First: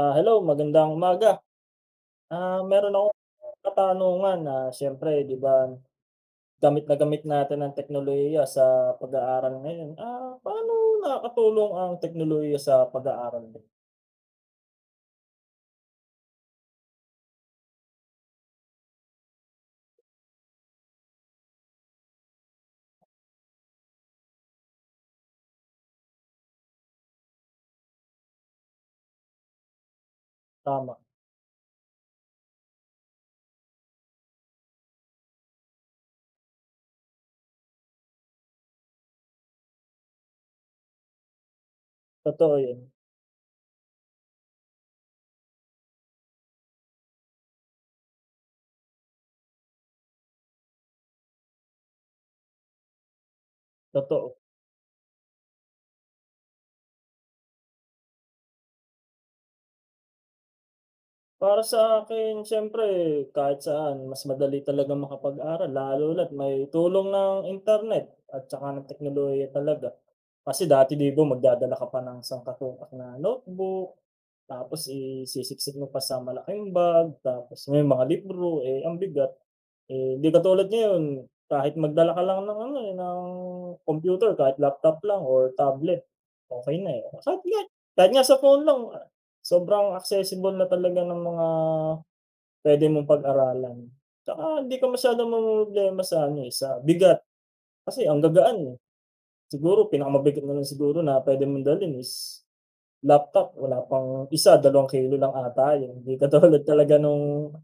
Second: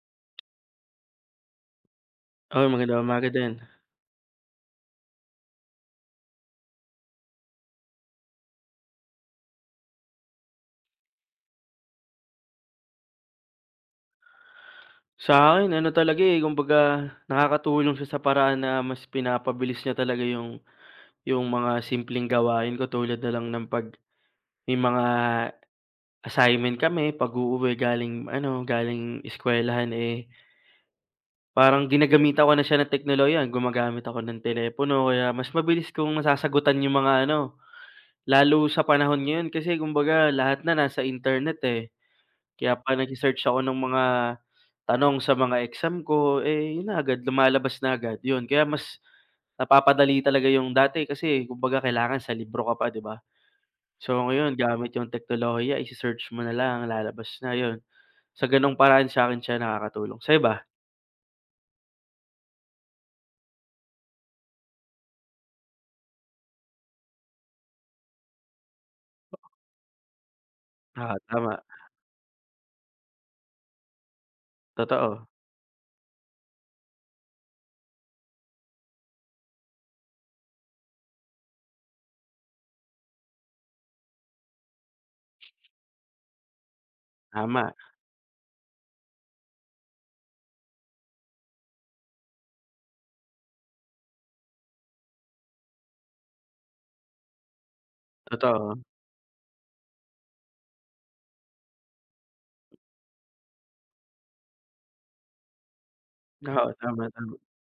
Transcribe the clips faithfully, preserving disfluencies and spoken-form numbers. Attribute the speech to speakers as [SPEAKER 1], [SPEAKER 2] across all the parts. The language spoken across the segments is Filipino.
[SPEAKER 1] Ah, hello, magandang umaga. Ah,
[SPEAKER 2] Uy,
[SPEAKER 1] meron
[SPEAKER 2] magandang
[SPEAKER 1] ako
[SPEAKER 2] umaga din.
[SPEAKER 1] katanungan na siyempre, 'di ba, gamit na gamit natin ang teknolohiya sa pag-aaral ngayon. Ah, paano nakakatulong ang teknolohiya sa pag-aaral mo?
[SPEAKER 2] Sa'kin ano talaga, eh, kumbaga nakakatulong siya sa paraan na mas pinapabilis niya talaga yung yung mga simpleng gawain ko tulad na lang ng 'pag may mga assignment kami 'pag uuwi galing ano, galing eskuwelahan, eh,
[SPEAKER 1] Tama,
[SPEAKER 2] parang ginagamitan ko na siya ng teknolohiya, gumagamit ako ng telepono kaya mas mabilis kong masasagutan yung mga ano, lalo sa panahon ngayon kasi kumbaga lahat na nasa internet, eh.
[SPEAKER 1] totoo 'yun,
[SPEAKER 2] Kaya pa nagse-search ako ng mga tanong sa mga exam ko, eh, yun na agad lumalabas na agad yun. Kaya mas napapadali talaga yung dati kasi kumbaga kailangan sa libro ka pa, 'di ba? So
[SPEAKER 1] totoo.
[SPEAKER 2] ngayon gamit yung teknolohiya ise-search mo na lang lalabas na yun. Sa ganong paraan sa'kin siya nakakatulong, sa'yo ba?
[SPEAKER 1] Para sa akin siyempre kahit saan mas madali talaga makapag-aral lalo na't may tulong ng internet at saka ng teknolohiya talaga. Kasi dati 'di
[SPEAKER 2] Oo,
[SPEAKER 1] ba,
[SPEAKER 2] tama.
[SPEAKER 1] magdadala ka pa ng sangkatutak na notebook. Tapos, eh,
[SPEAKER 2] Totoo,
[SPEAKER 1] sisiksik mo pa sa malaking bag, tapos may mga libro, eh, ang bigat. Eh, hindi katulad ngayon, kahit magdala ka lang ng ano, eh, ng computer, kahit laptop lang or tablet, okay na, eh. Kahit nga
[SPEAKER 2] tama.
[SPEAKER 1] kahit nga sa phone lang, ah, sobrang accessible na talaga ng mga pwede mong pag-aralan. Tsaka hindi ka masyadong mamomroblema sa ano, eh, sa bigat, kasi ang gagaan, eh.
[SPEAKER 2] Totoo.
[SPEAKER 1] Siguro pinakamabigat na lang siguro na pwede mong dalhin is laptop, wala pang isa dalawang kilo lang ata yun, hindi katulad
[SPEAKER 2] Oo,
[SPEAKER 1] talaga
[SPEAKER 2] tama, tama.
[SPEAKER 1] nung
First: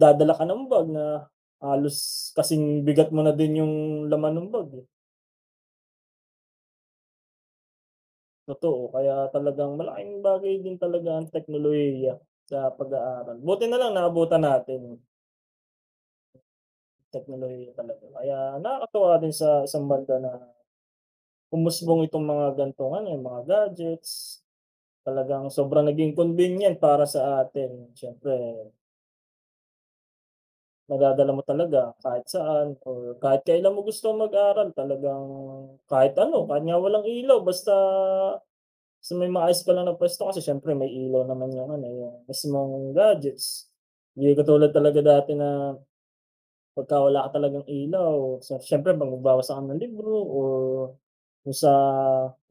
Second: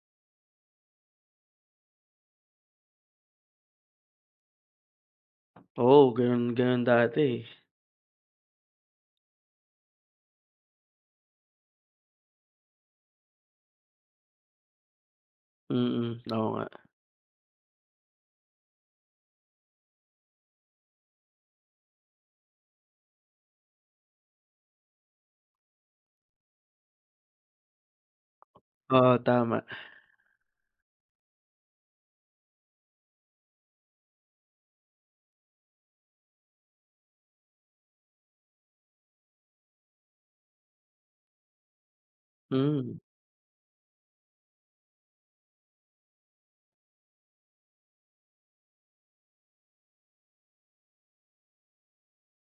[SPEAKER 1] dadala ka ng bag na halos kasing bigat mo na din yung laman ng bag, eh,
[SPEAKER 2] Oo, ganun ganun dati, eh.
[SPEAKER 1] totoo. Kaya talagang malaking bagay din talaga ang teknolohiya sa pag-aaral. Buti na lang naabutan natin yung
[SPEAKER 2] Mm, oo nga.
[SPEAKER 1] teknolohiya talaga. Kaya nakakatuwa din sa isang banda na umusbong itong mga ganitong ano, eh, mga gadgets, talagang sobrang naging convenient para sa atin. Siyempre
[SPEAKER 2] Oo, tama.
[SPEAKER 1] nadadala mo talaga kahit saan or kahit kailan mo gusto mag-aral, talagang kahit ano, kahit nga walang ilaw basta sa may maayos ka lang na puwesto kasi siyempre may ilaw naman yung ano, yung mismong
[SPEAKER 2] Hmm,
[SPEAKER 1] gadgets. Hindi katulad talaga dati na pagka wala ka talagang ilaw, so siyempre 'pag magbabasa ka ng libro o yung sa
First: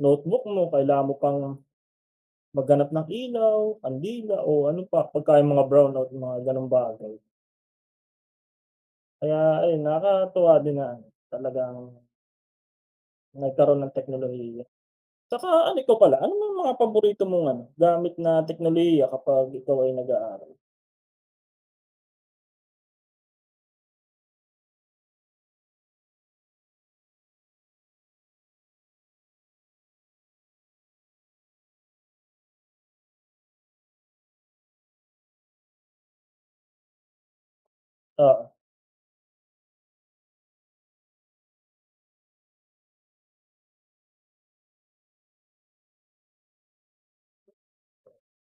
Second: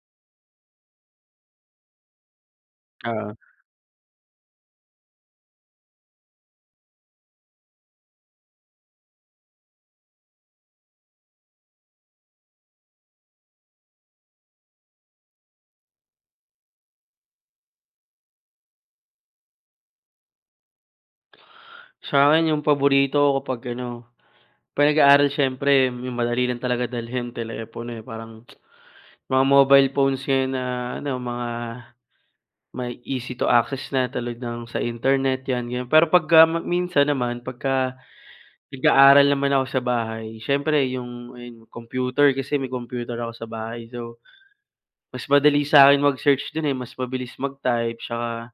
[SPEAKER 1] notebook mo kailangan mo pang maghanap ng
[SPEAKER 2] oo.
[SPEAKER 1] ilaw, kandila o ano pa, pagka yung mga brownout, mga gano'ng bagay. Kaya ayun, nakakatuwa din na ano, talagang nagkaroon ng teknolohiya. 'Tsaka ano, ikaw pala, ano yung mga paborito mong ano, gamit na teknolohiya kapag ikaw ay nag-aaral?
[SPEAKER 2] Sa'kin yung paborito ko kapag ano. 'Pag nag-aaral siyempre yung madali lang talaga dalhin telepono, eh, parang mga mobile phones ngayon na ano, mga may easy to access na tulad ng sa internet 'yan, ganyan. Pero pagka ma minsan naman pagka
[SPEAKER 1] Oo,
[SPEAKER 2] nag-aaral naman ako sa bahay siyempre yung ayun computer kasi may computer ako sa bahay. So, mas madali sa'kin mag-search dun, eh, mas mabilis mag-type tsaka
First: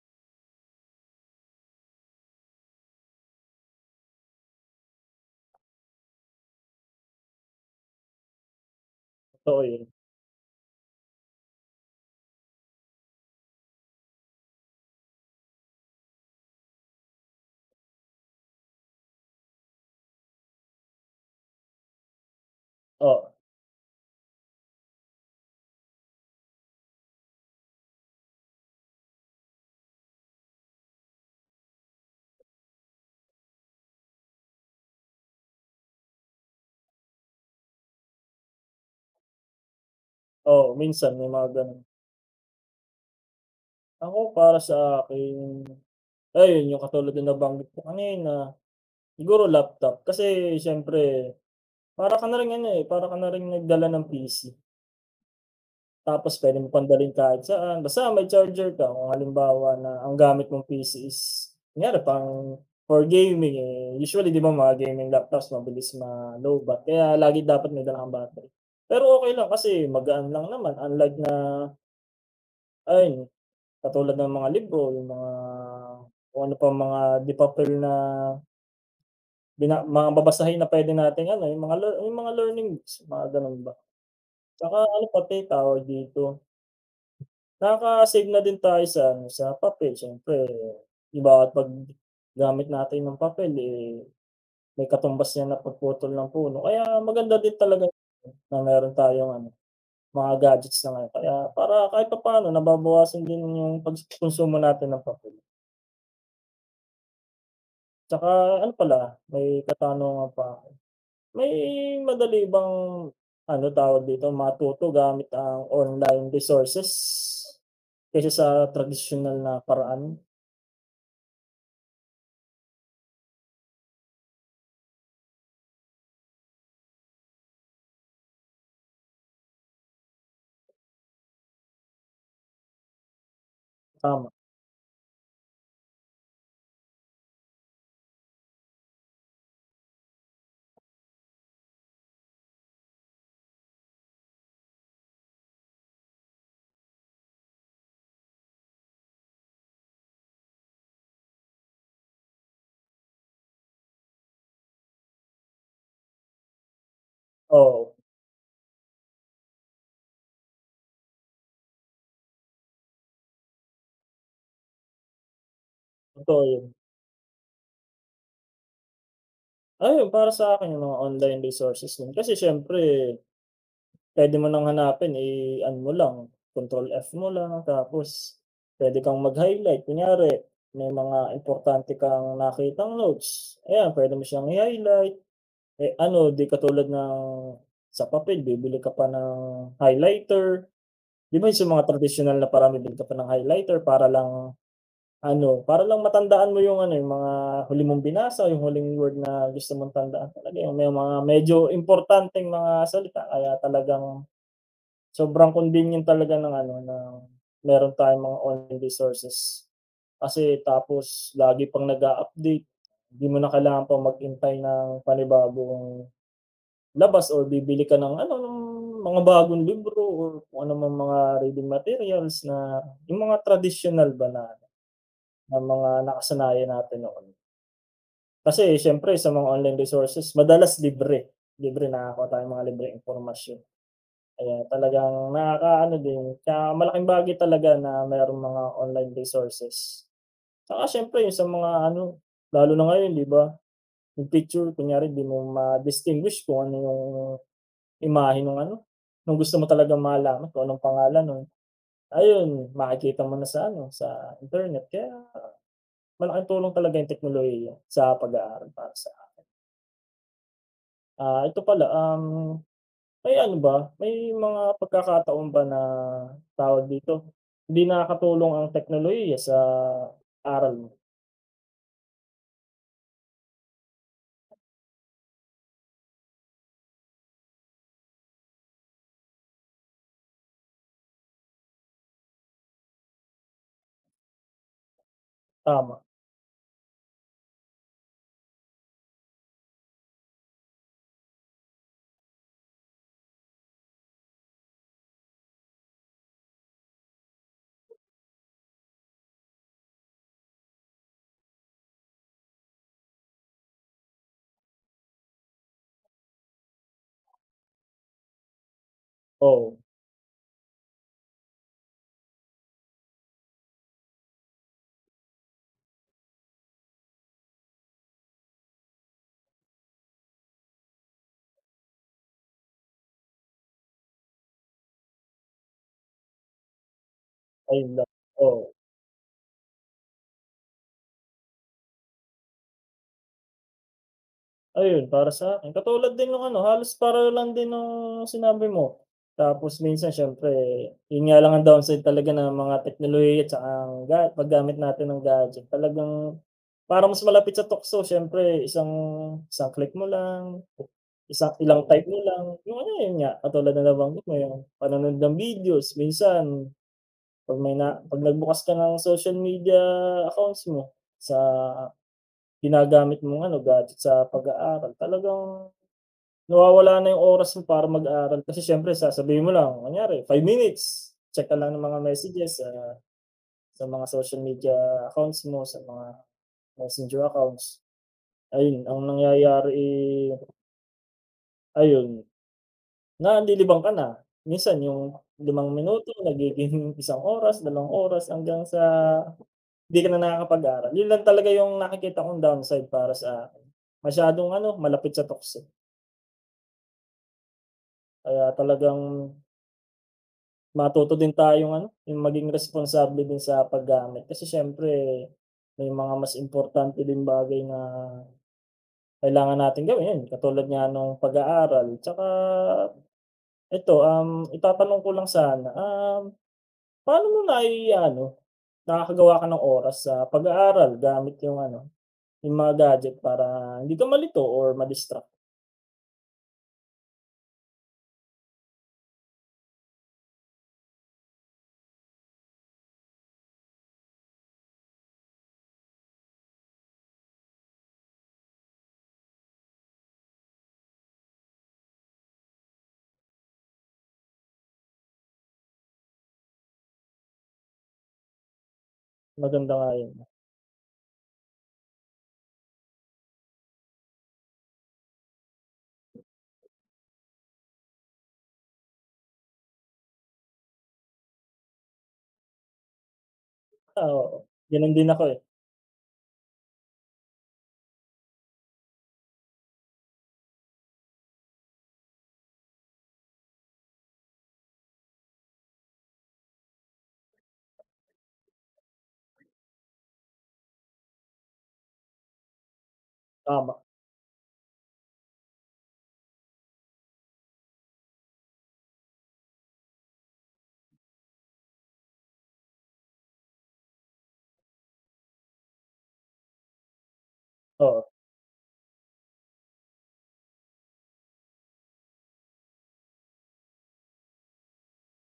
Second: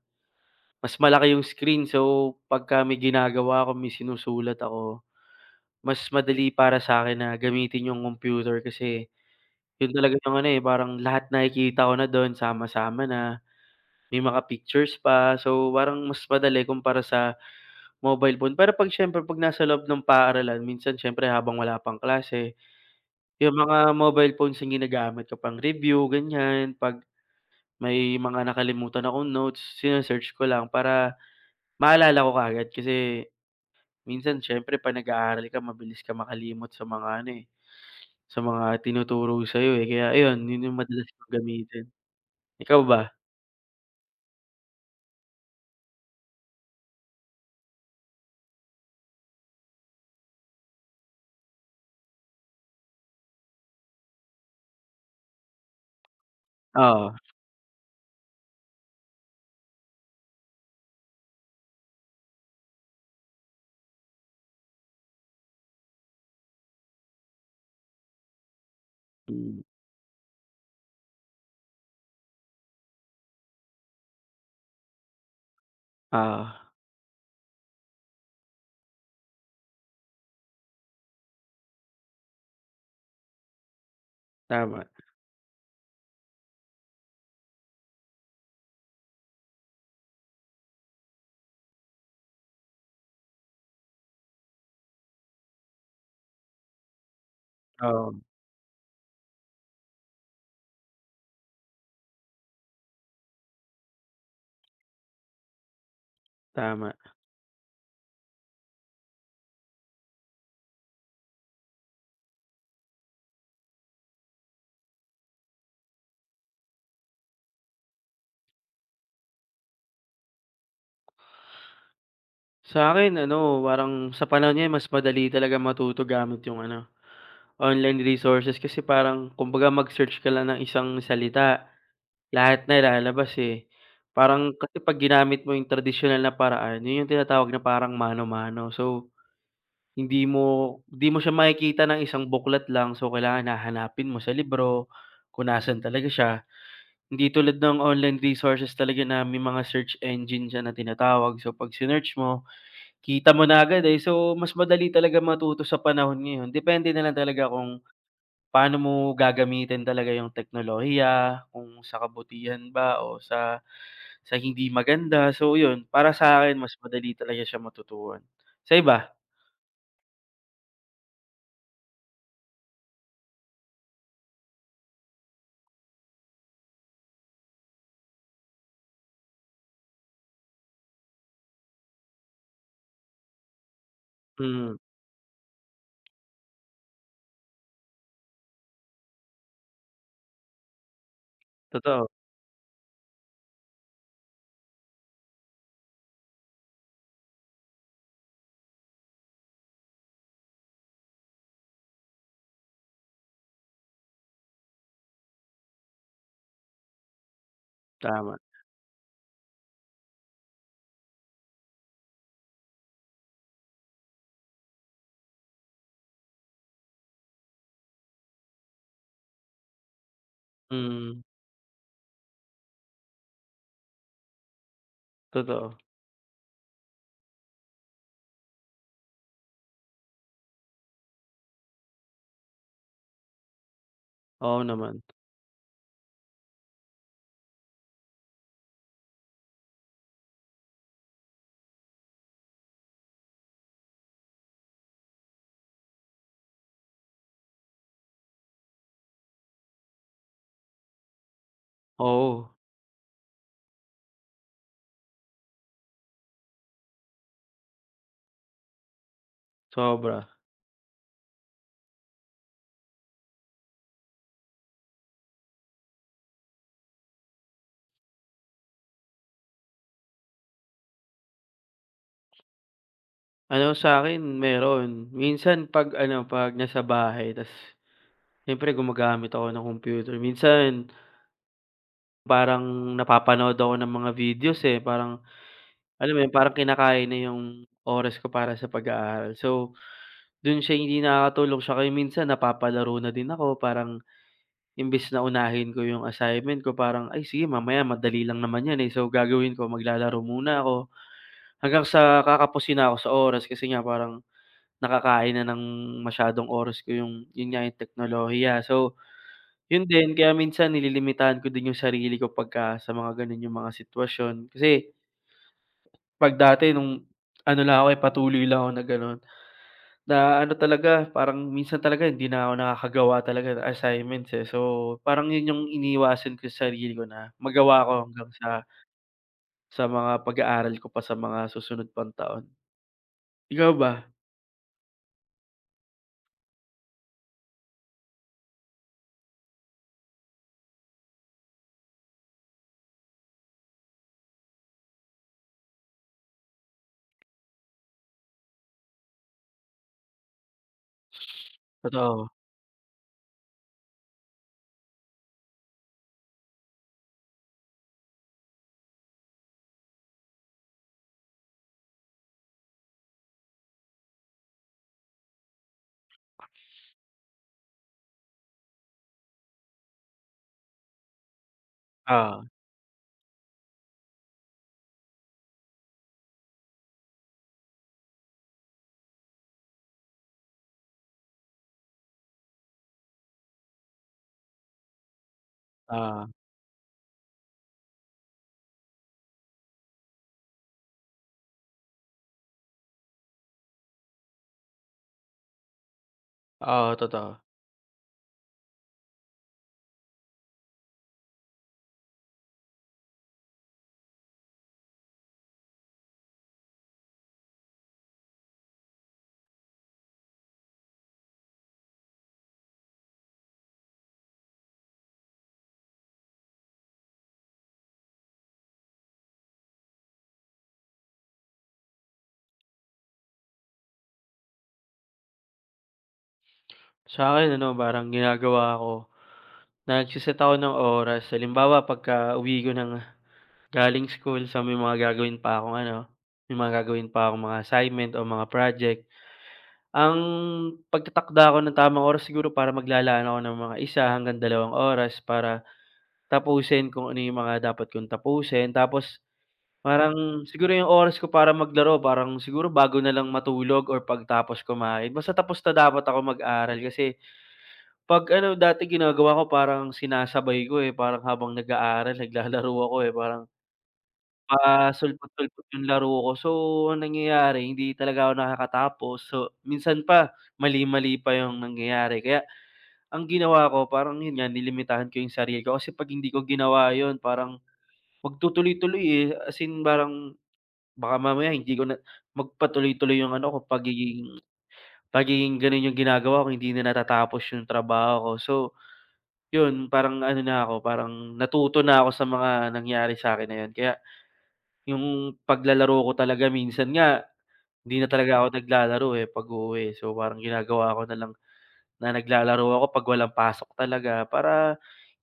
[SPEAKER 2] mas malaki yung screen. So, pagka may ginagawa ako, may sinusulat ako, mas madali para sa'kin na gamitin yung computer kasi
[SPEAKER 1] totoo yun.
[SPEAKER 2] yun talaga yung ano, eh, parang lahat nakikita ko na dun, sama-sama na, may mga pictures pa. So, parang mas madali kumpara sa mobile phone. Pero 'pag siyempre 'pag nasa loob ng paaralan minsan siyempre habang wala pang klase,
[SPEAKER 1] Oo,
[SPEAKER 2] yung mga mobile phones yung ginagamit ko pang review, ganyan. 'Pag may mga nakalimutan akong notes, sine ko lang para maalala ko kaagad kasi minsan siyempre 'pag nag-aaral ka mabilis ka makalimot sa mga ano, eh, sa mga tinuturo sa'yo, eh. Kaya ayun,
[SPEAKER 1] oo,
[SPEAKER 2] yun yung madalas
[SPEAKER 1] minsan may
[SPEAKER 2] kong
[SPEAKER 1] mga gano'n.
[SPEAKER 2] gamitin. Ikaw ba?
[SPEAKER 1] Ako para sa akin, ayun yung katulad na nabanggit ko kanina, siguro laptop. Kasi siyempre para ka na ring ano, eh, para ka na ring nagdala ng P C. Tapos puwede mo pang
[SPEAKER 2] Oo.
[SPEAKER 1] dalhin kahit saan, basta may charger ka. Kung halimbawa na ang gamit mong P C is kunyari pang for gaming, eh, usually 'di ba mga gaming laptops mabilis ma-lowbatt kaya lagi dapat may dala kang battery. Pero okay lang
[SPEAKER 2] Hmm,
[SPEAKER 1] kasi magaan lang naman, unlike na ayun, katulad ng mga libro, yung mga kung
[SPEAKER 2] oo,
[SPEAKER 1] ano pang mga di papel na bina mga babasahin na puwede nating ano, yung mga lear yung mga learning books, mga gano'n ba. Tsaka
[SPEAKER 2] tama.
[SPEAKER 1] ano pati, tawag dito, nakaka-save na din tayo sa ano, sa papel siyempre, 'di ba, at pag gamit natin ng papel, eh, may katumbas niyan na pagputol ng puno kaya maganda din talaga
[SPEAKER 2] Oo,
[SPEAKER 1] na meron tayong ano, mga gadgets na ngayon kaya para kahit papaano nababawasan din yung pag natin ng papel.
[SPEAKER 2] tama.
[SPEAKER 1] Tsaka ano pala, may katanungan pa ako, may madali bang ano, tawag dito, matuto gamit ang online resources kaysa sa tradisyonal na paraan?
[SPEAKER 2] Sa'kin ano, parang sa panahon ngayon mas madali talaga matuto gamit yung ano, online resources kasi parang kumbaga mag-search ka lang ng isang salita, lahat na lalabas, eh.
[SPEAKER 1] Tama.
[SPEAKER 2] Parang kasi 'pag ginamit mo yung tradisyonal na paraan, yun yung tinatawag na parang mano-mano. So, hindi mo hindi mo siya makikita ng isang buklat lang, so kailangan hahanapin mo sa libro kung nasaan talaga siya. Hindi tulad ng online resources talaga na may mga search engine siya na tinatawag. So, 'pag sinearch mo, kita mo na agad, eh. So, mas madali talaga matuto sa panahon ngayon. Depende na lang talaga kung
[SPEAKER 1] Oo,
[SPEAKER 2] paano mo gagamitin talaga yung teknolohiya, kung sa kabutihan ba o sa sa hindi maganda. So, yun, para sa
[SPEAKER 1] totoo
[SPEAKER 2] akin
[SPEAKER 1] yun.
[SPEAKER 2] mas madali talaga siya matutuhan. Sa iba?
[SPEAKER 1] Ayun para sa akin yung mga online resources din kasi siyempre pwede mo ng hanapin, i ano mo lang, control F mo lang tapos pwede kang mag-highlight. Kunyari may mga importante kang nakitang notes, ayan pwede mo siyang
[SPEAKER 2] Mm,
[SPEAKER 1] i-highlight. Eh, ano, 'di katulad ng sa papel bibili ka pa ng highlighter, 'di ba yung sa mga
[SPEAKER 2] totoo,
[SPEAKER 1] tradisyonal na parang bibili ka pa ng highlighter para lang ano, para lang matandaan mo yung ano, yung mga huli mong binasa, yung huling word na gusto mong tandaan talaga yung may mga medyo importanteng mga salita kaya talagang sobrang convenient talaga ng ano, ng meron tayong mga
[SPEAKER 2] tama.
[SPEAKER 1] online resources. Kasi tapos lagi pang nag-a-update, hindi mo na kailangan pang maghintay ng panibagong labas or bibili ka ng ano, ng mga bagong libro or kung ano mang mga
[SPEAKER 2] Mm,
[SPEAKER 1] reading materials na yung mga traditional ba na ng
[SPEAKER 2] totoo.
[SPEAKER 1] mga nakasanayan natin noon. Kasi siyempre sa mga online resources madalas libre, libre nakakuha tayo ng mga libreng impormasyon. Kaya
[SPEAKER 2] Oo naman.
[SPEAKER 1] talagang nakakaano din, kaya malaking bagay talaga na mayroong mga online resources. Tsaka siyempre yung sa mga ano, lalo na ngayon 'di ba, yung picture kunyari 'di mo ma-distinguish kung ano yung imahe nung ano, nung gusto mo talaga malaman kung anong pangalan nun,
[SPEAKER 2] Oo,
[SPEAKER 1] ayun makikita mo na sa ano, sa internet. Kaya malaking tulong talaga yung teknolohiya sa pag-aaral para sa
[SPEAKER 2] sobra.
[SPEAKER 1] Ah, ito pala, um, may ano ba, may mga pagkakataon ba na, tawag dito, hindi nakakatulong ang teknolohiya sa aral mo?
[SPEAKER 2] Ano sa'kin meron. Minsan 'pag ano, 'pag nasa bahay ta's siyempre gumagamit ako ng computer. Minsan parang napapanood ako ng mga videos, eh, parang
[SPEAKER 1] Tama,
[SPEAKER 2] alam mo 'yun, parang kinakain na 'yung oras ko para sa pag-aaral. So, dun siya hindi nakakatulong siya kaya minsan napapalaro na din ako parang imbes na unahin ko 'yung assignment ko parang, "Ay sige mamaya madali lang naman 'yan, eh." So, gagawin ko maglalaro muna ako hanggang sa kakapusin na ako sa oras kasi nga parang nakakain na ng masyadong oras ko yung yun nga, yung teknolohiya. So,
[SPEAKER 1] oo,
[SPEAKER 2] yun din kaya minsan nililimitahan ko din yung sarili ko pagka sa mga gano'n yung mga sitwasyon. Kasi 'pag dati nung ano lang ako, eh, patuloy lang ako na gano'n, na ano talaga, parang minsan talaga hindi na ako nakakagawa talaga ng assignments, eh. So, parang yun yung iniiwasan ko sa sarili ko na magawa
[SPEAKER 1] ayun
[SPEAKER 2] ko
[SPEAKER 1] lang,
[SPEAKER 2] hanggang sa
[SPEAKER 1] oo.
[SPEAKER 2] sa mga pag-aaral ko pa sa mga susunod pang taon. Ikaw ba?
[SPEAKER 1] Ayun, para sa'kin katulad din nung ano, halos pareho lang din nung sinabi mo. Tapos minsan siyempre, yun nga lang ang downside talaga ng mga teknolohiya at saka ang ga paggamit natin ng gadget. Talagang para mas malapit sa tukso siyempre isang isang click mo lang, isang ilang type mo
[SPEAKER 2] Totoo?
[SPEAKER 1] lang, yung ano, yun nga, katulad na nabanggit mo, yung panonood ng videos. Minsan 'pag may na 'pag nagbukas ka ng social media accounts mo sa ginagamit mong ano, gadget sa pag-aaral, talagang nawawala na yung oras mo para mag-aral kasi siyempre sasabihin mo lang, kunyari five minutes, check ka lang ng mga
[SPEAKER 2] Oo,
[SPEAKER 1] messages, ah, sa mga social media accounts mo, sa mga messenger accounts. Ayun, ang nangyayari, eh, ayun, nalilibang ka na. Minsan yung limang minuto
[SPEAKER 2] oo,
[SPEAKER 1] nagiging isang oras, dalawang oras hanggang sa hindi ka na nakakapag-aral. Yun lang talaga yung nakikita kong downside para sa akin. Masyadong ano, malapit sa toxic.
[SPEAKER 2] oo, totoo.
[SPEAKER 1] Kaya talagang matuto din tayong ano, yung maging responsable din sa paggamit. Kasi siyempre, may mga mas importante din bagay na kailangan natin gawin. Yun, katulad nga nung pag-aaral. Tsaka, ito, um, itatanong ko lang sana, um, paano mo na i- ano, nakakagawa ka ng oras sa pag-aaral gamit yung ano, yung mga gadget para hindi ka malito or madistract, distract
[SPEAKER 2] Sa'kin ano, parang ginagawa ko, nagse-set ako ng oras. Halimbawa, pagkauwi ko ng galing school sa may mga gagawin pa akong ano, may mga gagawin pa akong mga assignment o mga project. Ang pagtatakda ko ng tamang oras siguro para maglalaan ako ng mga isa hanggang dalawang oras para tapusin kung ano yung mga dapat kong tapusin. Tapos
[SPEAKER 1] Maganda nga yun.
[SPEAKER 2] parang siguro yung oras ko para maglaro parang siguro bago na lang matulog or pagtapos kumain. Basta tapos na dapat ako mag-aral kasi 'pag ano dati ginagawa ko parang sinasabay ko, eh, parang habang nag-aaral naglalaro ako, eh, parang
[SPEAKER 1] Ah, oo. Ganun din ako eh.
[SPEAKER 2] pasulpot-sulpot yung laro ko. So, ang nangyayari hindi talaga ako nakakatapos. So, minsan pa mali-mali pa yung nangyayari. Kaya ang ginawa ko parang yun nga nilimitahan ko yung sarili ko kasi 'pag hindi ko ginawa yun parang magtutuloy-tuloy, eh, as in parang baka mamaya hindi ko na magpatuloy-tuloy yung ano ko
[SPEAKER 1] Tama.
[SPEAKER 2] pagiging pagiging ganun yung ginagawa ko hindi na natatapos yung trabaho ko. So, yun, parang ano na ako, parang natuto na ako sa mga nangyari sa'kin na yun. Kaya yung paglalaro ko talaga minsan nga hindi
[SPEAKER 1] Oo.
[SPEAKER 2] na talaga ako naglalaro, eh, pag-uuwi. So, parang ginagawa ko na lang na naglalaro ako 'pag walang pasok talaga para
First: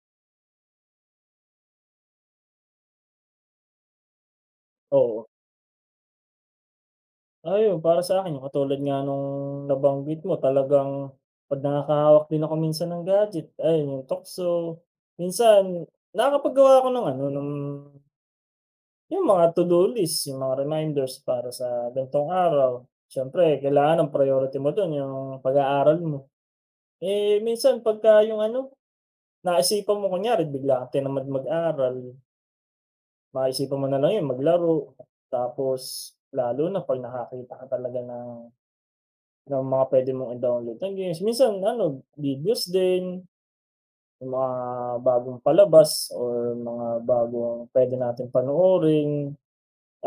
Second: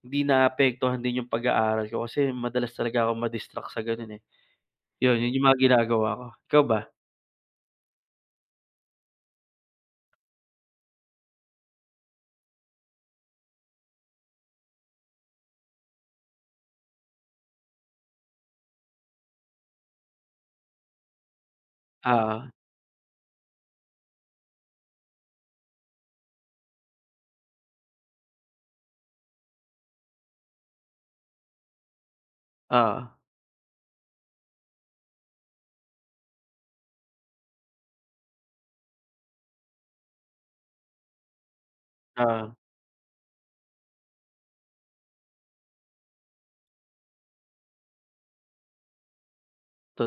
[SPEAKER 2] hindi naapektuhan din yung pag-aaral ko kasi madalas talaga akong ma-distract sa gano'n, eh. Yun,
[SPEAKER 1] Oo.
[SPEAKER 2] yun yung mga ginagawa ko. Ikaw ba?
[SPEAKER 1] Ayun, para sa akin yung katulad nga nung nabanggit mo talagang 'pag nakakahawak din ako minsan ng gadget, ayun yung tukso. Minsan nakakapaggawa ako ng ano, ng yung mga to-do list, yung mga reminders para sa ganitong
[SPEAKER 2] Oo,
[SPEAKER 1] araw. Siyempre kailangan ang priority mo dun yung pag-aaral mo. Eh, minsan pagka yung ano, naisipan mo kunyari bigla kang tinamad mag-aral,
[SPEAKER 2] oo,
[SPEAKER 1] maisipan mo na lang yun maglaro. Tapos lalo na 'pag nakakita ka talaga ng Ng mga puwede mong i-download na games, minsan ano,
[SPEAKER 2] oo,
[SPEAKER 1] videos din, yung mga bagong palabas or mga bagong puwede natin panoorin.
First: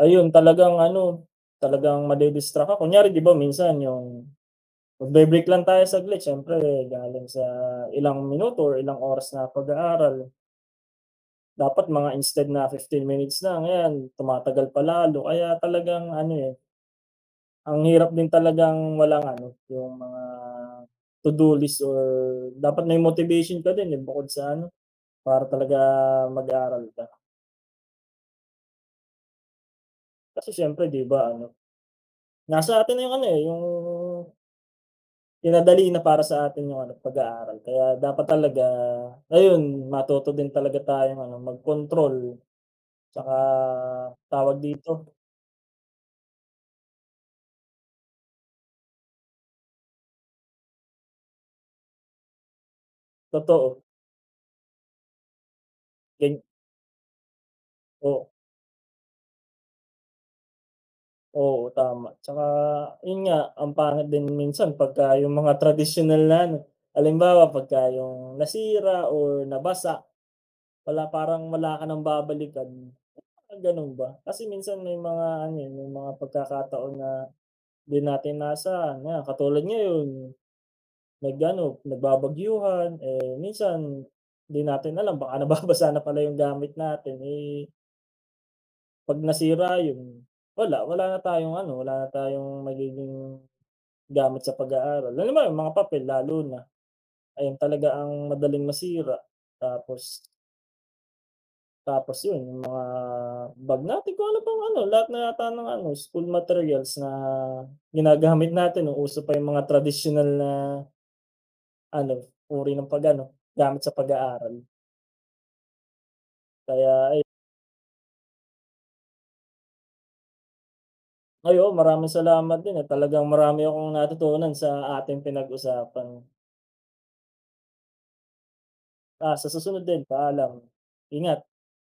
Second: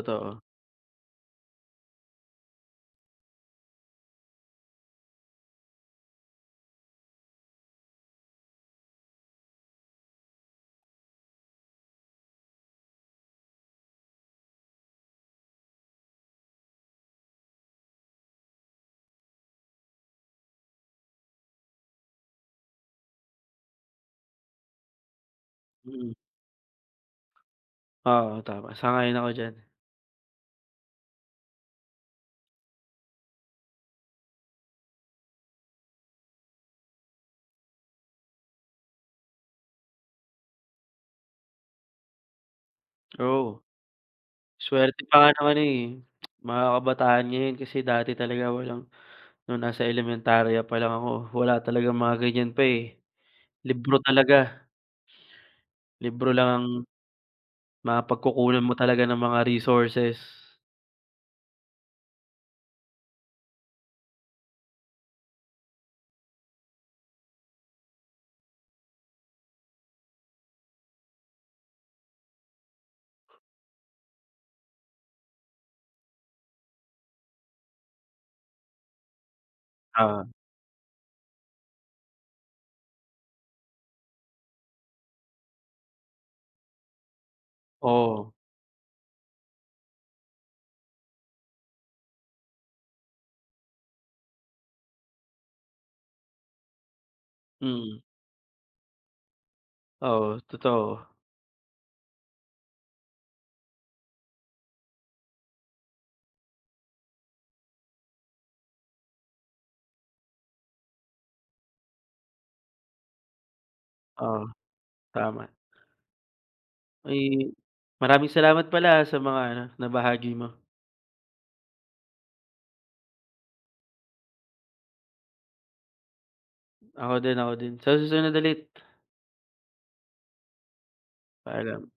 [SPEAKER 1] Ayun, talagang ano, talagang madi-distract ka. Kunyari 'di ba minsan yung magbe-break lang tayo saglit siyempre galing sa ilang minuto or ilang oras na pag-aaral, dapat mga instead na fifteen minutes lang, ayan tumatagal pa lalo. Kaya talagang ano, eh, ang hirap din talagang walang ano, yung mga to-do list or dapat may motivation ka din, eh, bukod sa ano, para talaga
[SPEAKER 2] Mm,
[SPEAKER 1] mag-aral ka.
[SPEAKER 2] oo, tama, sang-ayon ako diyan.
[SPEAKER 1] Kasi siyempre 'di ba ano, nasa atin na yung ano, eh, yung pinadali na para sa atin yung ano, pag-aaral. Kaya dapat talaga ayun, matuto din talaga tayong ano, mag-control tsaka
[SPEAKER 2] Oo.
[SPEAKER 1] tawag dito,
[SPEAKER 2] Swerte pa nga naman ano, eh, mga kabataan ngayon kasi dati talaga walang nung nasa elementarya pa lang ako wala talagang mga ganyan pa, eh.
[SPEAKER 1] totoo,
[SPEAKER 2] Libro talaga, libro
[SPEAKER 1] gan
[SPEAKER 2] lang ang
[SPEAKER 1] o
[SPEAKER 2] mapagkukunan mo talaga ng mga resources.
[SPEAKER 1] oo, tama. Tsaka yun nga, ang pangit din minsan pagka yung mga traditional na ano, halimbawa pagka yung nasira or nabasa, wala parang wala ka nang babalikan, ah, ganun ba? Kasi minsan may mga ano, eh, may mga pagkakataon na di natin naasahan, nga katulad
[SPEAKER 2] Ah,
[SPEAKER 1] ngayon, nag-ano, nagbabagyuhan, eh minsan di natin alam baka nababasa na pala yung gamit natin, eh
[SPEAKER 2] oo.
[SPEAKER 1] 'pag nasira yun, wala, wala na tayong ano, wala na tayong magiging gamit sa pag-aaral, lalo na yung mga papel lalo na, ayun talaga
[SPEAKER 2] Mm,
[SPEAKER 1] ang madaling masira. Tapos
[SPEAKER 2] oo, totoo.
[SPEAKER 1] tapos yun yung mga bag natin kung ano pang ano, lahat na yata ng ano, school materials na ginagamit natin nung uso pa yung mga traditional na ano, uri ng pag-ano, gamit sa
[SPEAKER 2] Oo,
[SPEAKER 1] pag-aaral.
[SPEAKER 2] tama.
[SPEAKER 1] Kaya ayun.
[SPEAKER 2] Ay, maraming salamat pala, ah, sa mga ano, nabahagi mo.
[SPEAKER 1] Ay, oo, maraming salamat din at talagang marami akong natutunan sa ating pinag-usapan.
[SPEAKER 2] Ako din, ako din. Sa susunod ulit,
[SPEAKER 1] Ah, sa susunod din, paalam. Ingat.
[SPEAKER 2] paalam.